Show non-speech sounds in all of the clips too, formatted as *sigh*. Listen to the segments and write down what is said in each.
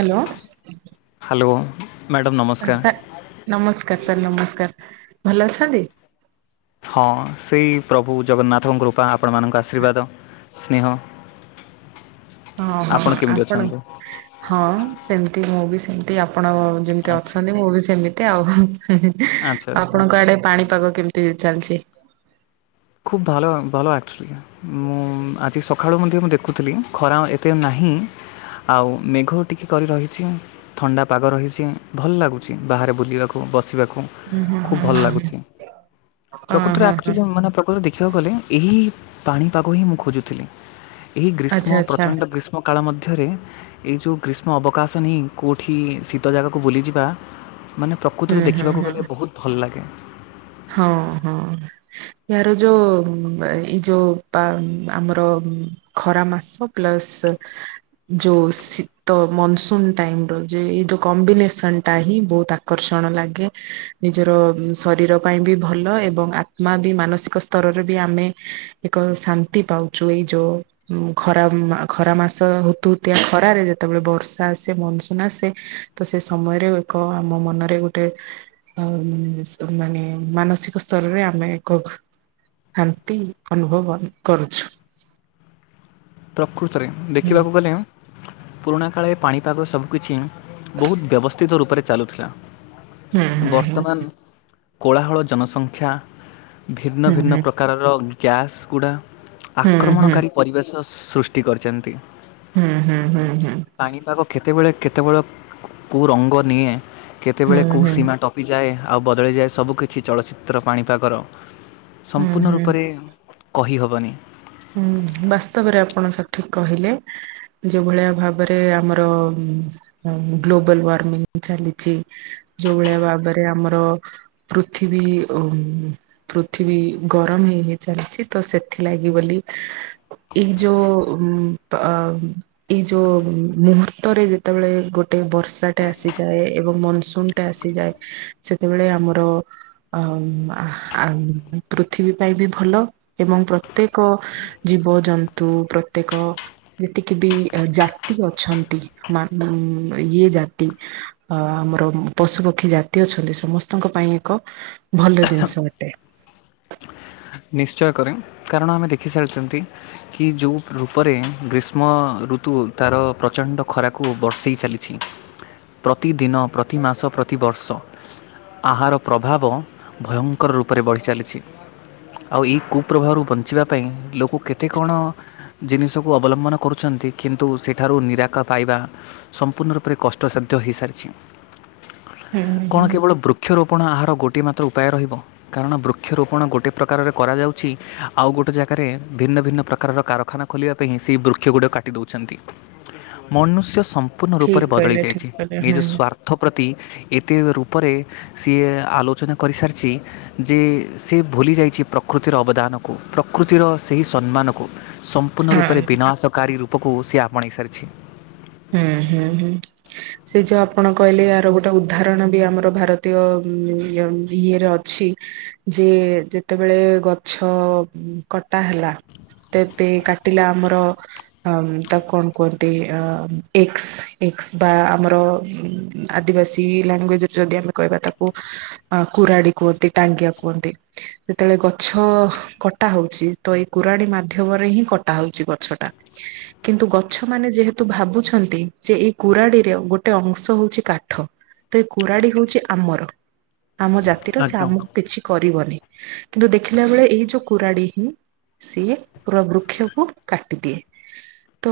Hello. Hello. Sir ନମସ୍କାର୍ sir ନମସ୍କାର୍ ଭଲ ଅଛନ୍ତି। ହଁ ସେଇ ପ୍ରଭୁ ଜଗନ୍ନାଥଙ୍କ କୃପା ଆପଣମାନଙ୍କ ଆର୍ଶୀବାଦ ସ୍ନେହ। ଅ ହଁ କେମିତି ଆପଣ ଅଛନ୍ତି? ହଁ ସେମତି ମୁଁ ବି ସେମତି ଆପଣ ଯେମତି ଆଚ୍ଛା ଆଚ୍ଛା ଅଛନ୍ତି ମୁଁ ବି ସେମିତି ଆଉ ହୁଁ ହୁଁ ଆଚ୍ଛା ଆଚ୍ଛା। ଆପଣଙ୍କ ଆଡେ ପାଣିପାଗ କେମତି ଚାଲିଚି। ଖୁବ ଭଲ ଭଲ ଆକ୍ଚଲି। ମୁଁ ଆଜି ସଖାଳୁ ମଧ୍ୟ ମୁଁ ଦେଖୁଥିଲି ଖରା ଏତେ ନାହିଁ ଆଉ ମେଘ ଟିକି କରି ରହିଛି। ଥଣ୍ଡା ପାଗ ରହିଚି ଭଲ ଲାଗୁଚି ବାହାରେ ବୁଲିବାକୁ ବସିବାକୁ। ହୁଁ ହୁଁ ଖୁବ ହୁଁ ଭଲ ହୁଁ। ଲାଗୁଚି ହଁ ପ୍ରକୃତରେ ହଁ ହଁ ଆକ୍ଚୋଲି ମାନେ ଦେଖିବାକୁ ଗଲେ ଏହି ପାଣିପାଗ ହିଁ ମୁଁ ଖୋଜୁଥିଲି ଏହି ଆଚ୍ଛା ଗ୍ରୀଷ୍ମ ଆଚ୍ଛା ପ୍ରଚଣ୍ଡ ଗ୍ରୀଷ୍ମ କାଳ ମଧ୍ୟରେ ଏଇ ଯୋଉ ଗ୍ରୀଷ୍ମ ଅବକାଶ ନେଇ କୋଉଠି ଶୀତ ଜାଗାକୁ ବୁଲିଯିବା ମାନେ ପ୍ରକୃତରେ ହୁଁ ହୁଁ ଦେଖିବାକୁ ହୁଁ ଗଲେ ବୋହୁତ ଭଲ ଲାଗେ। ହଁ ହଁ। ଏହାର ଯୋଉ ଏଇ ଯୋଉ ପା ଆମର ଖରାମାସ ପ୍ଲସ୍ ଯୋଉ ଶୀତ ମନସୁନ୍ ଟାଇମର ଯେ ଏଇ ଯୋଉ କମ୍ବିନେସନ ଟା ହିଁ ବହୁତ ଆକର୍ଷଣ ଲାଗେ ନିଜର ଶରୀର ପାଇଁ ବି ଭଲ ଏବଂ ଆତ୍ମା ବି ମାନସିକ ସ୍ତରରେ ବି ଆମେ ଏକ ଶାନ୍ତି ପାଉ। ଛୁଇ ଯୋ ଖରା ଖରାମାସ ହତୁହୁତିଆ ଖରାରେ ଯେତବେଳେ ବର୍ଷା ଆସେ ମନସୁନ ଆସେ ତ ସେ ସମୟରେ ଏକ ଆମ ମନରେ ଗୋଟେ ମାନେ ମାନସିକ ସ୍ତରରେ ଆମେ ଏକ ହାନ୍ତି ଅନୁଭବ କରୁଛୁ। ପ୍ରକୃତରେ ହୁଁ ଦେଖିବାକୁ ଗଲେ ପୁରୁଣା କାଳେ ପାଣିପାଗ ସବୁକିଛି ବହୁତ ବ୍ୟବସ୍ଥିତ ରୂପରେ ଚାଲୁଥିଲା। ହୁଁ ହୁଁ ବର୍ତ୍ତମାନ କୋଳାହଳ ଜନସଂଖ୍ୟା ଭିନ୍ନ ହୁଁ ଭିନ୍ନ ହୁଁ ପ୍ର ପ୍ରକାରର ଗ୍ୟାସ୍ ଗୁଦ ହୁଁ ଆକ୍ରମଣକାରୀ ହୁଁ ପରିବେଶ ସୃଷ୍ଟି କରିଛନ୍ତି। ହୁଁ ହୁଁ ହୁଁ ହୁଁ ପାଣିପାଗ କେତେବେଳେ କେତେବେଳେ କୋଉ ରଙ୍ଗ ନିଏ ହୁଁ କେତେବେଳେ କୋଉ ହୁଁ ସୀମା ଟପିଯାଏ ଆଉ ବଦଳିଯାଏ ସବୁକିଛି ଚଳଚ୍ଚିତ୍ର ପାଣିପାଗର ହୁଁ ସମ୍ପୂର୍ଣ୍ଣ ହୁଁ ରୂପରେ କହିହବନି। ହୁଁ ବାସ୍ତବରେ ଆପଣ ସଠିକ୍ କହିଲେ। ଯୋଉ ଭଳିଆ ଭାବରେ ଆମର ଗ୍ଲୋବାଲୱାର୍ମିଂ ଚାଲିଚି ଯୋଉ ଭଳିଆ ଭାବରେ ଆମର ପୃଥିବୀ ଓ ଉ ପୃଥିବୀ ଗରମ ହେଇ ହେଇଚାଲିଛି ତ ସେଥିଲାଗି ବୋଲି ଏ ଯୋ ପ ଏଇ ଯୋଉ ମୁହୂର୍ତ୍ତରେ ଯେତବଳେ ଗୋଟେ ବର୍ଷାଟେ ଆସିଯାଏ ଏବଂ ମନସୁନ ଟା ସେ ଯାଏ ସେତେବେଳେ ଆମର ଅ ଆ ପୃଥିବୀ ପାଇଁ ବି ଭଲ ଏବଂ ପ୍ରତ୍ୟେକ ଜୀବଜନ୍ତୁ ପ୍ରତ୍ୟେକ ଯେତିକି ବି ଜାତି ଅଛନ୍ତି ମା ଉଁ ଇଏ ଜାତି ଅ ଆମର ପଶୁପକ୍ଷୀ ଜାତି ଅଛନ୍ତି ସମସ୍ତଙ୍କ ପାଇଁ ଏକ ଭଲ ଜିନିଷ ଅଟେ। ନିଶ୍ଚୟ କରେ କାରଣ ଆମେ ଦେଖିସାରିଛନ୍ତି କି ଯୋଉ ରୂପରେ ଗ୍ରୀଷ୍ମଋତୁ ତାର ପ୍ରଚଣ୍ଡ ଖରାକୁ ବର୍ଷେଇ ଚାଲି ଛି ପ୍ରତିଦିନ ପ୍ରତିମାସ ପ୍ରତିବର୍ଷ ଆହାର ପ୍ରଭାବ ଭୟଙ୍କର ରୂପରେ ବଢିଚାଲିଛି। ଆଉ ଏଇ କୁପ୍ରଭାବରୁ ବଞ୍ଚିବା ପାଇଁ ଲୋକ କେତେ କଣ ଜିନିଷକୁ ଅବଲମ୍ବନ କରୁଚନ୍ତି କିନ୍ତୁ ସେଠାରୁ ନିରାକା ପାଇବା ସମ୍ପୂର୍ଣ୍ଣ ରୂପରେ କଷ୍ଟସାଧ୍ୟ ହୋଇସାରିଛି। ହୁଁ କଣ ହୁଁ କେବଳ ବୃକ୍ଷରୋପଣ ଆହାର ଗୋଟିଏ ମାତ୍ର ଉପାୟ ରହିବ କାରଣ ବୃକ୍ଷରୋପଣ ଗୋଟି ପ୍ରକାରରେ କରାଯାଉଛି ଆଉ ଗୋଟେ ଜାଗାରେ ଭିନ୍ନ ଭିନ୍ନ ପ୍ରକାରର କାରଖାନା ଖୋଲିବା ପାଇଁ ସେହି ବୃକ୍ଷ ଗୁଡ଼ିଏ କାଟି ମନୁଷ୍ୟ ସମ୍ପୂର୍ଣ୍ଣ ଠିକ ରୂପରେ ବଦଳି କହିଲେ ଠିକ ଯାଇଛି କହିଲେ ନିଜ ହୁଁ ସ୍ଵା ପର୍ଥ ପ୍ରତି ଏତେ ରୂପରେ ସିଏ ଆଲୋଚନା କରିସାରିଛି। ଯେ ସେ ଭୁଲି ଯାଇ କିଛି ପ୍ରକୃତିର ଅବଦାନକୁ ପ୍ରକୃତିର ସେହି ସମ୍ମାନକୁ ସମ୍ପୂର୍ଣ୍ଣ ରୂପରେ ହଁ ବିନାଶକାରୀ ର ପାକୁ ସିଏ ଆପଣେଇ ସାରିଛି। ହୁଁ ହୁଁ ହୁଁ। ସେ ଯୋଉ ଆପଣ କହିଲେ ଏହାର ଗୋଟେ ଉଦାହରଣ ବି ଆମର ଭାରତୀୟ ଇଏରେ ଅଛି। ଯେ ଯେତେବେଳେ ଗଛ କଟା ହେଲା। ତତେ କାଟିଲା ଆମର ଅ ତାକୁ କଣ କୁହନ୍ତି ଅ ଏକ୍ସ ଏକ୍ସ ବା ଆମର ଆଦିବାସୀ ଲାଙ୍ଗୁଏଜ୍ର ଯଦି ଆମେ କହିବା ତାକୁ ଅ କୁରାଡି କୁହନ୍ତି ଟାଙ୍ଗିଆ କୁହନ୍ତି। ଯେତେବେଳେ ଗଛ କଟା ହଉଛି ତ ଏଇ କୋୁରଣୀ ମାଧ୍ୟମରେ ହିଁ କଟା ହଉଛି ଗଛଟା। କିନ୍ତୁ ଗଛ ମାନେ ଯେହେତୁ ଭାବୁଛ ଛନ୍ତି ଯେ ଏଇ କୁରାଡିରେ ଗୋଟେ ଅଂଶ ହଉଛି କାଠ। ତ ଏଇ କୁରାଡି ହଉଛି ଆମର ଆମ ଜାତିର ସେ ଆଜ୍ଞା। ଆମକୁ କିଛି କରିବନି। କିନ୍ତୁ ଦେଖିଲା ବେଳେ ଏଇ ଯୋଉ କୁରାଡି ହିଁ ସିଏ ପୁରା ବୃକ୍ଷକୁ କାଟିଦିଏ ତ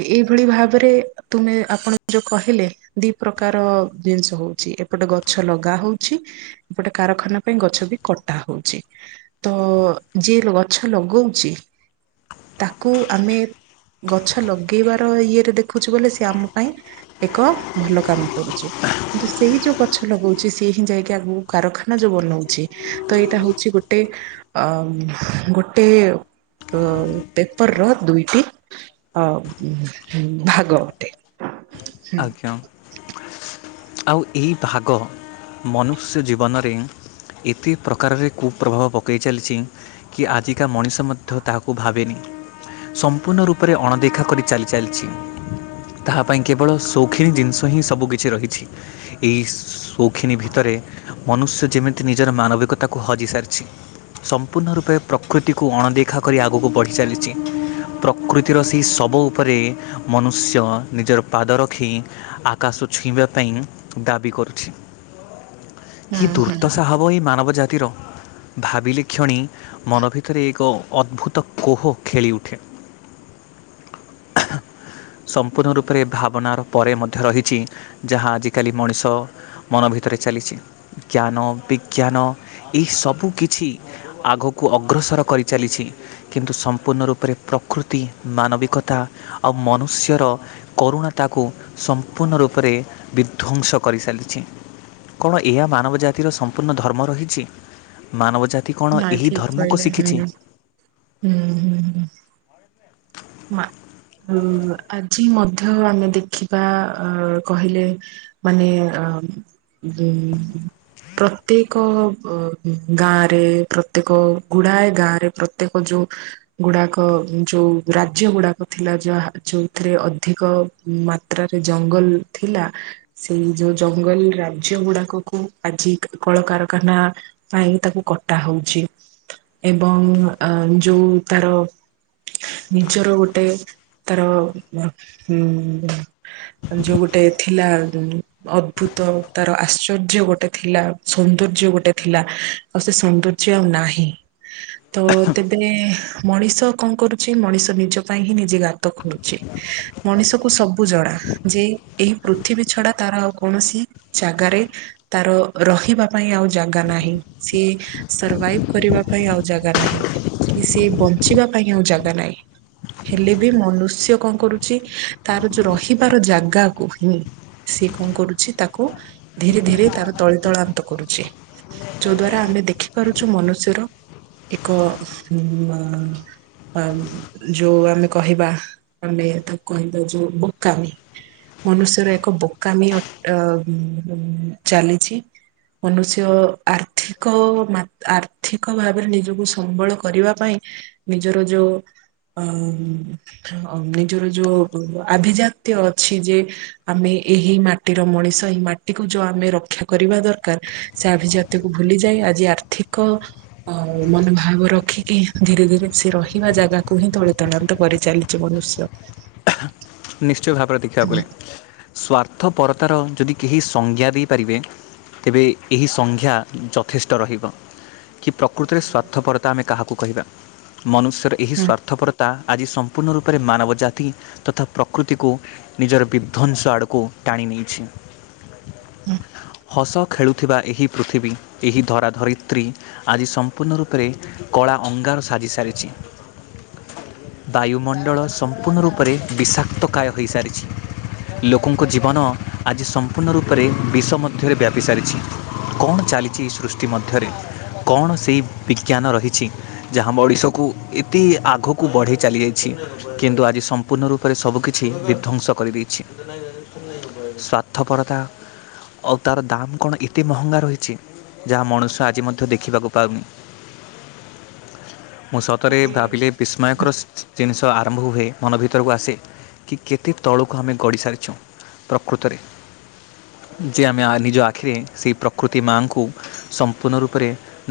ଏଇଭଳି ଭାବରେ ତୁମେ ଆପଣ ଯୋଉ କହିଲେ? ଦି ପ୍ରକାର ଜିନିଷ ହଉଛି ଏପଟେ ଗଛ ଲଗା ହଉଛି ଏପଟେ କାରଖାନା ପାଇଁ ଗଛ ବି କଟା ହଉଛି। ତ ଯିଏ ଗଛ ଲଗଉଛି ତାକୁ ଆମେ ଗଛ ଲଗେଇବାର ଇଏରେ ଦେଖୁଛୁ ବୋଲି ସିଏ ଆମ ପାଇଁ ଏକ ଭଲ କାମ କରୁଛି। କିନ୍ତୁ ସେଇ ଯୋଉ ଗଛ ଲଗଉଛି ସିଏ ହିଁ ଯାଇକି ଆଗକୁ କାରଖାନା ଯୋଉ ବନଉଛି ତ ଏଇଟା ହଉଛି ଗୋଟେ ଅ ଗୋଟେ ଅ ପେପର ର ଦୁଇଟି ଅ ଭାଗ ଅଟେ। ହୁଁ ଆଜ୍ଞା। ଆଉ ଏହି ଭାଗ ମନୁଷ୍ୟ ଜୀବନରେ ଏତେ ପ୍ରକାରରେ କୁପ୍ରଭାବ ପକାଇ ଚାଲିଛି କି ଆଜିକା ମଣିଷ ମଧ୍ୟ ତାହାକୁ ଭାବେନି। ସମ୍ପୂର୍ଣ୍ଣ ରୂପରେ ଅଣଦେଖା କରି ଚାଲି ଚାଲିଛି ତାହା ପାଇଁ କେ କେବଳ ଶୌଖିିନୀ ଜିନିଷ ହିଁ ସବୁ କିିଛି ରହିଛି ଏହି ସୌଖିନୀ ଭିତରେ ମନୁଷ୍ୟ ଯେମିତି ନିଜର ମାନବିକତାକୁ ହଜି ସାରିଛି ସମ୍ପୂର୍ଣ୍ଣ ରୂପେ ପ୍ରକୃତିକୁ ଅଣଦେଖା କରି ଆଗକୁ ବଢ଼ି ଚାଲିଛି। ପ୍ରକୃତିର ସେହି ଶବ ଉପରେ ମନୁଷ୍ୟ ନିଜର ପାଦ ରଖି ଆକାଶ ଛୁଇଁବା ପାଇଁ ଦାବି କରୁଛି। କି ହୁଁ ହୁଁ ଦୁର୍ଦ୍ଦଶା ହବ ଏଇ ମାନବ ଜାତିର। ଭାବିଲେ କ୍ଷଣି ମନ ଭିତରେ ଏକ ଅଦ୍ଭୁତ କୋହ ଖେଳି ଉଠେ। ସମ୍ପୂର୍ଣ୍ଣ ରୂପ ଉପରେ ଭାବନାର ପରେ ମଧ୍ୟ ରହିଛି ଯାହା ଆଜିକାଲି ମଣିଷ ମନ ଭିତରେ ଚାଲିଛି। ଜ୍ଞାନ ବିଜ୍ଞାନ ଏଇ ସବୁ କିଛି ଆଗକୁ ଅଗ୍ରସର କରିଚାଲିଛି। କିନ୍ତୁ ସମ୍ପୂର୍ଣ୍ଣ ରୂପରେ ପ୍ରକୃତି ମାନବିକତା ଆଉ ମନୁଷ୍ୟର କରୁଣା ତାକୁ ସମ୍ପୂର୍ଣ୍ଣ ରୂପରେ ବିଧ୍ଵଂସ କରିସାଲିଛି। କଣ ଏଇଆ ମାନବ ଜାତିର ସମ୍ପୂର୍ଣ୍ଣ ଧର୍ମ ରହିଛି। ମାନବ ଜାତି କଣ ନାଇଁ ଏହି ଠିକ ଧର୍ମକୁ କହିଲେ ହୁଁ ଶିଖିଛି? ହୁଁ ହୁଁ ହୁଁ! ଆଜି ମଧ୍ୟ ଆମେ ଦେଖିବା କହିଲେ ମାନେ ବୁଁ ପ୍ରତ୍ୟେକ ଗାଁରେ ପ୍ରତ୍ୟେକ ଗୁଡ଼ାଏ ଗାଁରେ ପ୍ରତ୍ୟେକ ଯୋଉ ଗୁଡାକ ଯଉ ରାଜ୍ୟ ଗୁଡ଼ାକ ଥିଲା ଯାହା ଯେଉଁଥିରେ ଅଧିକ ମାତ୍ରାରେ ଜଙ୍ଗଲ ଥିଲା। ସେଇ ଯୋଉ ଜଙ୍ଗଲ ରାଜ୍ୟ ଗୁଡାକକୁ ଆଜି କଳକାରଖାନା ପାଇଁ ତାକୁ କଟା ହଉଛି। ଏବଂ ଅ ଯୋଉ ତାର ନିଜର ଗୋଟେ ତାର ଉଁ ଯୋଉ ଗୋଟେ ଥିଲା ଅଦ୍ଭୁତ ତାର ଆଶ୍ଚର୍ଯ୍ୟ ଗୋଟେ ଥିଲା ସୌନ୍ଦର୍ଯ୍ୟ ଗୋଟେ ଥିଲା। ଆଉ ସେ ସୌନ୍ଦର୍ଯ୍ୟ ଆଉ ନାହିଁ। ତ ତେବେ ନେ ମଣିଷ କଣ କରୁଛି ଏ ମଣିଷ ନିଜ ପାଇଁ ହିଁ ନିଜେ ଗାତ ଖୋଳୁଛି। ମଣିଷକୁ ସବୁ ଜଣାା ଯେ ଏହି ପୃଥିବୀ ଛଡା ତାର ଆଉ କୌଣସି ଜାଗାରେ ତାର ରହିବା ପାଇଁ ଆଉ ଜାଗା ନାହିଁ। ସିଏ ସର୍ଭାଇଭ୍ କରିବା ପାଇଁ ଆଉ ଜାଗା ନାହିଁ କି ସେ ବଞ୍ଚିବା ପାଇଁ ଆଉ ଜାଗା ନାହିଁ। ହେଲେ ବି ମନୁଷ୍ୟ କଣ କରୁଛି ତାର ଯୋଉ ରହିବାର ଜାଗାକୁ ହିଁ ସେ କଣ କରୁଛି, ତାକୁ ଧୀରେ ଧୀରେ ତାର ତଳି ତଳାନ୍ତ କରୁଛି। ଯେଉଁ ଦ୍ୱାରା ଆମେ ଦେଖିପାରୁଛୁ ମନୁଷ୍ୟର ଏକ ଆମ ଯେଉଁ ଆମେ କହିବା, ଆମେ ତାକୁ କହିଦେଉଛୁ ବୋକାମି। ମନୁଷ୍ୟର ଏକ ବୋକାମି ଅଟ ଆଁ ଚାଲିଛି। ମନୁଷ୍ୟ ଆର୍ଥିକ ମାତ ଆର୍ଥିକ ଭାବରେ ନିଜକୁ ସମ୍ବଳ କରିବା ପାଇଁ ନିଜର ଯୋଉ ଅ ନିଜର ଯୋଉ ଆଭିଜାତ୍ୟ ଅଛି ଯେ ଆମେ ଏହି ମାଟିର ମଣିଷ ଏଇ ମାଟି ତିକୁ ଯୋଉ ଆମେ ରକ୍ଷା କରିବା ଦରକାର ସେ ଆଭିଜାତ୍ୟକୁ ଭୁଲି ତେ ଆଜି ଆର୍ଥିକ ମନୋଭାବ ରଖିକି ଧୀରେ ଧୀରେ ସେ ରହିବା ଜାଗାକୁ ହିଁ ତଳି ତଳାନ୍ତ କରିଚାଲିଛି ମନୁଷ୍ୟ। ନିଶ୍ଚୟ ଭାବରେ ଦେଖିବା କୁ ଗଲେ। ସ୍ୱାର୍ଥପରତାର ଯଦି କେହି ସଂଜ୍ଞା ଦେଇପାରିବେ ତେବେ ଏହି ସଂଜ୍ଞା ଯଥେଷ୍ଟ ରହିବ। କି ପ୍ରକୃତିରେ ସ୍ୱାର୍ଥପରତା ଆମେ କାହାକୁ କହିବା ମନୁଷ୍ୟର ଏହି ସ୍ୱାର୍ଥପରତା ଆଜି ସ ପୂର୍ଣ ରୂପରେ ମାନବ ଜାତି ତି ତଥା ପ୍ରକୃତିକୁ ନିଜର ବିଧ୍ଵଂସ ଆଡକୁ ଟାଣି ନେଇଛି। ହସ ଖେଳୁଥିବା ଏହି ପୃଥିବୀ ଏହି ଧରାଧରିତ୍ରୀ ଆଜି ସମ୍ପୂର୍ଣ୍ଣ ରୂପରେ କଳା ଅଙ୍ଗାର ସାଜି ସାରିଛି। ବାୟୁମଣ୍ଡଳ ସମ୍ ମ୍ପୂର୍ଣ୍ଣ ରୂପରେ ବିଷାକ୍ତକାୟ ହୋଇସାରିଛି। ଲୋକଙ୍କ ଜୀବନ ଆଜି ସମ୍ ସମ୍ପୂର୍ଣ୍ଣ ରୂପରେ ବିଷ ମଧ୍ୟରେ ବ୍ୟାପି ସାରିଛି। କଣ ଚାଲିଛି ଏହି ସୃଷ୍ଟି ମଧ୍ୟରେ? କଣ ସେଇ ବିଜ୍ଞାନ ରହିଛି? ଯାହା‌ ମଣିଷ କୁ ଏତେ ଆଗକୁ ବଢ଼େଇ ଚାଲିଯାଇଛି। କିନ୍ତୁ ଆଜି ସମ୍ପୂର୍ଣ୍ଣ ରୂପରେ ସବୁକିଛି ବିଧ୍ୱଂସ କରିଦେଇଛି। ସ୍ୟାର୍ଥପରତା ଆଉ ତାର ଦାମ୍ କଣ ଏତେ ମହଙ୍ଗା ରହିଛି? ଯାହା ମନୁଷ୍ୟ ଆଜି ମଧ୍ୟ ଦେଖିବାକୁ ପାଉନି। *inaudible* ମୁଁ ସତରେ ଏବେ ଭାବିଲେ ବିସ୍ମୟକର ସ ଜିନିଷ ହା ଆରମ୍ଭ ହୁଏ ମନ ଭିତରକୁ ଆସେ କି କେତେ ତଳକୁ ଆମେ ଗଡି ସାରିଛୁ। ପ୍ରକୃତରେ ଯେ ଆମେ ନିଜ ଆଖିରେ ସେଇ ପ୍ରକୃତି ମାଙ୍କୁ ସମ୍ପୂର୍ଣ୍ଣ ରୂପରେ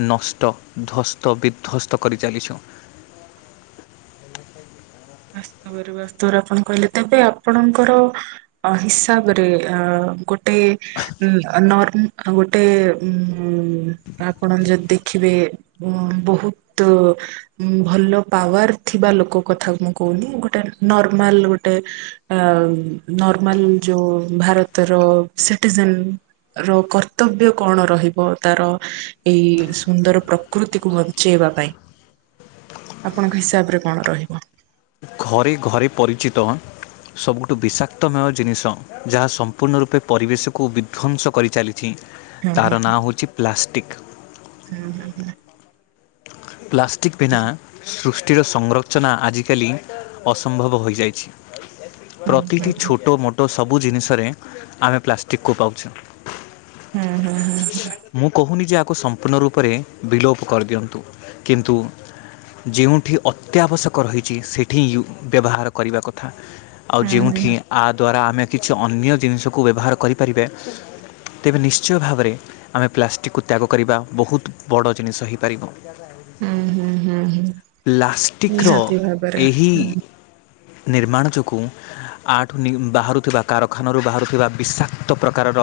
ନଷ୍ଟ ଧ୍ଵସ୍ତ ବିଧ୍ଵସ୍ତ କରିଚାଲିଛୁ। ବାସ୍ତବରେ ବାସ୍ତବରେ ଆପଣ କହିଲେ ତେବେ ଆପଣଙ୍କର ଅ ହିସାବରେ ଅ ଗୋଟେ ନ ଗୋଟେ ଉ ଆପଣ ଯଦି ଦେଖିବେ ବହୁତ ଭଲ ପାୱାର ଥିବା ଲୋକ କଥା ମୁ କହୁନି ଗୋଟେ ନର୍ମାଲ ଗୋଟେ ନର୍ମାଲ ଯୋଉ ଭାରତର ସିଟିଜେନ ର କର୍ତ୍ତବ୍ୟ କଣ ରହିବ ତାର ଏଇ ସୁନ୍ଦର ପ୍ରକୃତିକୁ ବଞ୍ଚେଇବା ପାଇଁ? ଆପଣଙ୍କ ହିସାବରେ କଣ ରହିବ? ଘରେ ଘରେ ପରିଚିତ ସବୁଠୁ ବିଷାକ୍ତମେୟ ଜିନିଷ ଯାହା ସମ୍ପୂର୍ଣ୍ଣ ରୂପେ ପରିବେଶକୁ ବିଧ୍ୱଂସ କରିଚାଲି ହୁଁ ତାର ନାଁ ହେଉଛି ପ୍ଲାଷ୍ଟିକ୍। ହୁଁ ହୁଁ ହୁଁ। ପ୍ଲାଷ୍ଟିକ ବିନା ସୃଷ୍ଟିର ସଂରଚନା ଆଜିକାଲି ଅସମ୍ଭବ ହୋଇଯାଇଛି। ପ୍ରତିଟି ଛୋଟ ମୋଟ ସବୁ ଜିନିଷରେ ଆମେ ପ୍ଲାଷ୍ଟିକୁ ପାଉଛେ। ହୁଁ ହୁଁ ହୁଁ ହଁ। ମୁଁ କହୁନି ଯେ ଏହାକୁ ସମ୍ପୂର୍ଣ୍ଣ ରୂପରେ ବିଲୋପ କରିଦିଅନ୍ତୁ କିନ୍ତୁ ଯେଉଁଠି ଅତ୍ୟାବଶ୍ୟକ ରହିଛି ସେଠି *unintelligible* ବ୍ୟବହାର କରିବା କଥା। ଆଉ ଯେଉଁଠି ନିହାତି ଆ ଦ୍ଵାରା ଆମେ କିଛି ଅନ୍ୟ ଜିନିଷକୁ ବ୍ୟବହାର କରିପାରିବେ ତେବେ ନିଶ୍ଚୟ ଭାବରେ ଆମେ ପ୍ଲାଷ୍ଟିକକୁ ତ୍ୟାଗ କରିବା ବହୁତ୍ ବଡ଼ ଜିନିଷ ହୋଇପାରିବ। ପ୍ଲାଷ୍ଟିକ୍ ର ଭାବରେ ଏହି ହୁଁ ନିର୍ମାଣ ଯୋଗୁଁ ଆଠୁ ବାହାରୁଥିବା କାରଖାନାରୁ ବାହାରୁଥିବା ବିଷାକ୍ତ ପ୍ରକାରର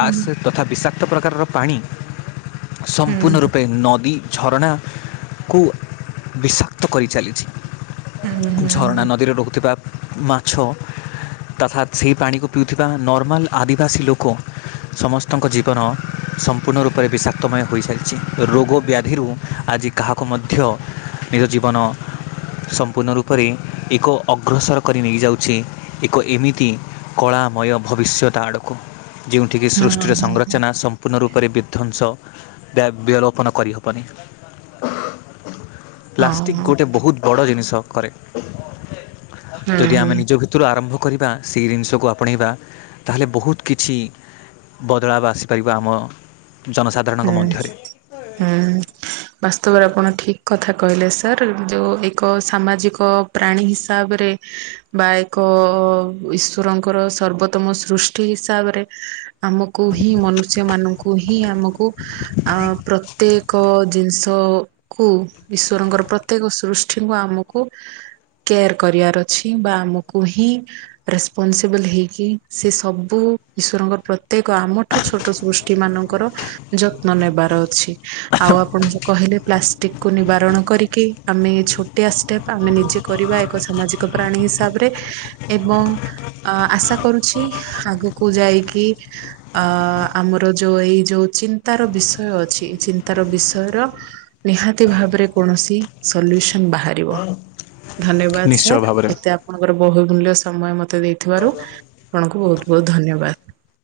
ହୁଁ ତଥା ବିଷାକ୍ତ ପ୍ରକାରର ପାଣି ସମ୍ପୂର୍ଣ୍ଣ ହୁଁ ରୂପେ ନ ଦୀ ଝରଣାକୁ ବିଷାକ୍ତ କରିଚାଲିଛି। ହୁଁ ହୁଁ ଝରଣା ହୁଁ ନଦୀରେ ରହୁଥିବା ମାଛ ତଥାତ୍ ସେହି ପାଣିକୁ ପିଉଥିବା ନର୍ମାଲ୍ ଆଦିବାସୀ ଲୋକ ସମସ୍ତଙ୍କ ଜୀବନ ସମ୍ପୂର୍ଣ୍ଣ ରୂପରେ ବିଷାକ୍ତମୟ ହୋଇଚାଲିଛି, ରୋଗ ବ୍ୟାଧିରୁ ଆଜି କାହାକୁ ମଧ୍ୟ ନିଜ ଜୀବନ ସମ୍ପୂର୍ଣ୍ଣ ରୂପରେ ଏକ ଅଗ୍ରସର କରି ନେଇଯାଉଛି ଏକ ଏମିତି କଳାମୟ ଭବିଷ୍ୟତ ଆଡ଼କୁ। ଯେଉଁଠିକି ହଁ ସୃଷ୍ଟିର ହଁ ହଁ ହଁ ହଁ ସଂରଚନା ସମ୍ପୂର୍ଣ୍ଣ ରୂପରେ ବିଧ୍ୱଂସ ବଲୋପନ *unintelligible* ହଁ ପ୍ଲାଷ୍ଟିକ୍ ଗୋଟେ ବହୁତ୍ ବଡ଼ ଜିନିଷ କରେ, ଯଦି ହଁ ଆମେ ହୁଁ *unintelligible* ଥିରୁ ଆରମ୍ଭ କରିବା ସେହି ଜିନିଷକୁ ଆପଣେଇବା ତାହେଲେ ବହୁତ୍ କିଛି ବଦଳାବ ଆସିପାରିବ ଆମ ଜନ ହୁଁ-ହୁଁ ବାସ୍ତବରେ ଆପଣ ଠିକ୍ କଥା କହିଲେ ସାର୍, ଯୋଉ ଏକ ସାମାଜିକ ପ୍ରାଣୀ ହିସାବରେ ବା ଏକ ଈଶ୍ୱରଙ୍କର ସର୍ବୋତ୍ତମ ସୃଷ୍ଟି ହିସାବରେ ଆମକୁ ହିଁ ମନୁଷ୍ୟ ମାନଙ୍କୁ ହିଁ ଆମକୁ କୁ ଅ ପ୍ରତ୍ୟେକ ଜିନିଷ କୁ ଈଶ୍ୱରଙ୍କର ପ୍ରତ୍ୟେକ ସୃଷ୍ଟିଙ୍କୁ ଆମକୁ କେୟାର୍ କରିବାର ଅଛି ବା ଆମକୁ ହିଁ ରେସ୍ପନସିବଲ୍ ହେଇକି ସେ ସବୁ ଈଶ୍ୱରଙ୍କର ପ୍ରତ୍ୟେକ ଆମ ଠୁ ଛୋଟ ସୃଷ୍ଟି ମାନଙ୍କର ଯତ୍ନ ନେବାର ଅଛି, ଆଉ ଆପଣ ଯୋଉ କହିଲେ ପ୍ଲାଷ୍ଟିକ୍ କୁ ନିବାରଣ କରିକି ଆମେ ଛୋଟିଆ ଷ୍ଟେପ୍ ଆମେ ନିଜେ କରିବା ଏକ ସାମାଜିକ ପ୍ରାଣୀ ହିସାବ୍ ରେ। ଏବଂ ଅ ଆଶା କରୁଛି ଆଗକୁ ଯାଇକି ଅ ଆମର ଯୋଉ ଏଇ ଯୋଉ ଚିନ୍ତାର ବିଷୟ ଅଛି ଚିନ୍ତାର ବିଷୟର ନିହାତି ଭାବରେ କୌଣସି ସଲ୍ୟୁସନ୍ ବାହାରିବ। ଧନ୍ୟବାଦ୍ ନିଶ୍ଚୟ ସାର୍ ଭାବରେ ଏତେ ଆପଣଙ୍କର ବହୁମୂଲ୍ୟ ସମୟ ମତେ ଦେଇଥିବାରୁ। ଆପଣଙ୍କୁ ବହୁତ୍-ବହୁତ୍ ଧନ୍ୟବାଦ୍।